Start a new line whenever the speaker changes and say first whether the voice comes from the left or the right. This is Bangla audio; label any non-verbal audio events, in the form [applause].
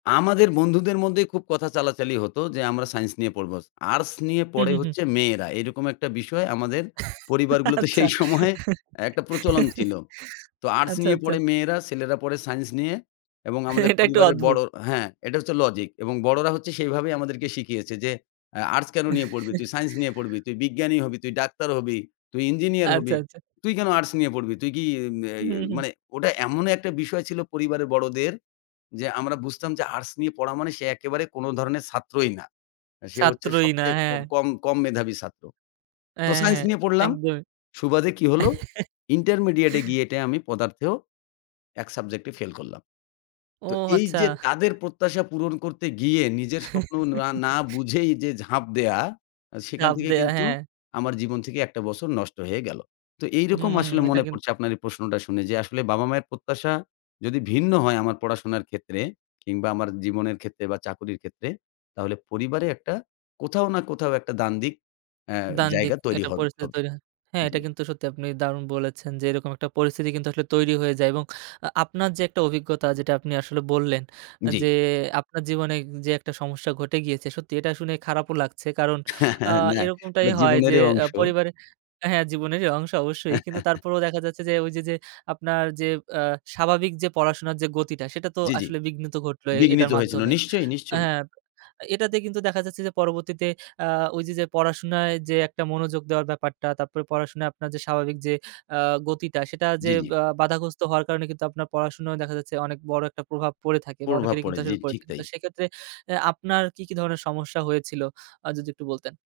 left: আমাদের বন্ধুদের মধ্যেই খুব কথা চালাচালি হতো যে আমরা সায়েন্স নিয়ে পড়বো। আর্টস নিয়ে
right: হু,
left: পড়ে
right: হু, হুম।
left: হচ্ছে মেয়েরা। এরকম একটা বিষয় আমাদের পরিবারগুলোতে
right: আচ্ছা।
left: সেই সময়ে একটা প্রচলন ছিল।
right: [chuckles]
left: তো আর্টস
right: আচ্ছা,
left: নিয়ে
right: আচ্ছা।
left: পড়ে মেয়েরা ছেলেরা পড়ে সায়েন্স নিয়ে এবং আমাদের
right: এটা একটু
left: পরিবারের
right: অদ্ভুত।
left: বড়ো হ্যাঁ, এটা হচ্ছে লজিক এবং বড়োরা হচ্ছে সেইভাবেই আমাদেরকে শিখিয়েছে যে, আ আর্টস কেনো নিয়ে পড়বি? তুই সাইন্স নিয়ে পড়বি,
right: [chuckles]
left: তুই বিজ্ঞানী হবি, তুই ডাক্তার হবি, তুই ইঞ্জিনিয়ার
right: আচ্ছা,
left: হবি।
right: আচ্ছা।
left: তুই কেনো আর্টস নিয়ে পড়বি? তুই কি ই
right: উ
left: ই
right: হু, হু।
left: মানে ওটা এমন একটা বিষয় ছিল পরিবারের বড়দের। যে আমরা বুঝতাম যে আর্টস নিয়ে পড়া মানে সে একেবারে কোনো ধরনের ছাত্রই না। সে হচ্ছে
right: ছাত্রই না
left: সবচেয়ে
right: হ্যাঁ।
left: কম কম মেধাবী ছাত্র। তো
right: হ্যাঁ,
left: সাইন্স
right: হ্যাঁ,
left: নিয়ে পড়লাম।
right: একদম।
left: সুবাদে কি হলো ইন্টারমিডিয়েট এ গিয়ে টে
right: [chuckles]
left: আমি পদার্থেও ১ সাবজেক্ট এ ফেইল করলাম।
right: ও
left: তো
right: আচ্ছা।
left: এইযে তাদের প্রত্যাশা পূরণ করতে গিয়ে নিজের স্বপ্ন না না
right: [chuckles]
left: বুঝেই যে ঝাঁপ দেয়া সেখান
right: চাপ
left: থেকে
right: দেওয়া
left: কিন্তু
right: হ্যাঁ।
left: আমার জীবন থেকে একটা বছর নষ্ট হয়ে গেলো। তো এইরকম
right: হুম,
left: আসলে
right: এটা
left: মনে
right: কিন্তু
left: পড়ছে আপনার এই প্রশ্নটা শুনে যে আসলে বাবা-মায়ের প্রত্যাশা যদি ভিন্ন হয় আমার পড়াশোনার ক্ষেত্রে কিংবা আমার জীবনের ক্ষেত্রে বা চাকরির ক্ষেত্রে তাহলে পরিবারে একটা কোথাও না কোথাও একটা দ্বান্দ্বিক আ
right: দ্বান্দ্বিক
left: জায়গা তৈরি
right: একটা
left: হ
right: পরিস্থিতি
left: হবে।
right: তৈরি হয়। হ্যাঁ,
left: জি।
right: এটা কিন্তু সত্যি আপনি দারুণ বলেছেন, যে এরকম একটা পরিস্থিতি কিন্তু আসলে তৈরি হয়ে যায় এবং আ আপনার যে একটা অভিজ্ঞতা যেটা আপনি আসলে বললেন আ
left: জ্বি।
right: যে আপনার জীবনে যে একটা সমস্যা ঘটে গিয়েছে সত্যি এটা শুনে খারাপও লাগছে, কারণ
left: হ্যাঁ,
right: আ
left: হ্যাঁ, না,
right: এরকমটাই
left: এটা
right: হয় যে
left: জীবনেরই
right: আ
left: অংশ।
right: পরিবারে হ্যাঁ জীবনেরই অংশ অবশ্যই। কিন্তু
left: [chuckles]
right: তারপরেও দেখা যাচ্ছে যে ওইযে যে আপনার যে আ স্বাভাবিক যে পড়াশোনার যে গতিটা সেটা তো
left: জ্বি, জ্বি।
right: আসলে বিঘ্নিত ঘটলো এটার
left: বিঘ্নিত হয়েছিল।
right: মাধ্যমে
left: নিশ্চয়ই, নিশ্চয়ই।
right: হ্যাঁ এটাতে কিন্তু দেখা যাচ্ছে যে পরবর্তীতে আ ওইযে যে পড়াশোনায় যে একটা মনোযোগ দেওয়ার ব্যাপারটা তারপরে পড়াশোনায় আপনার যে স্বাভাবিক যে আ গতিটা সেটা যে
left: জ্বি, জ্বি।
right: বা বাধাগ্রস্থ হওয়ার কারণে কিন্তু আপনার পড়াশোনা দেখা যাচ্ছে অনেক বড় একটা প্রভাব পড়ে থাকে বা
left: প্রভাব
right: অনেকেরই
left: পড়ে,
right: কিন্তু
left: জি,
right: আসলে পড়ে
left: ঠিক
right: থাকে।
left: তাই।
right: তো সেক্ষেত্রে আ আপনার কি, কি ধরণের সমস্যা হয়েছিল আ যদি একটু বলতেন?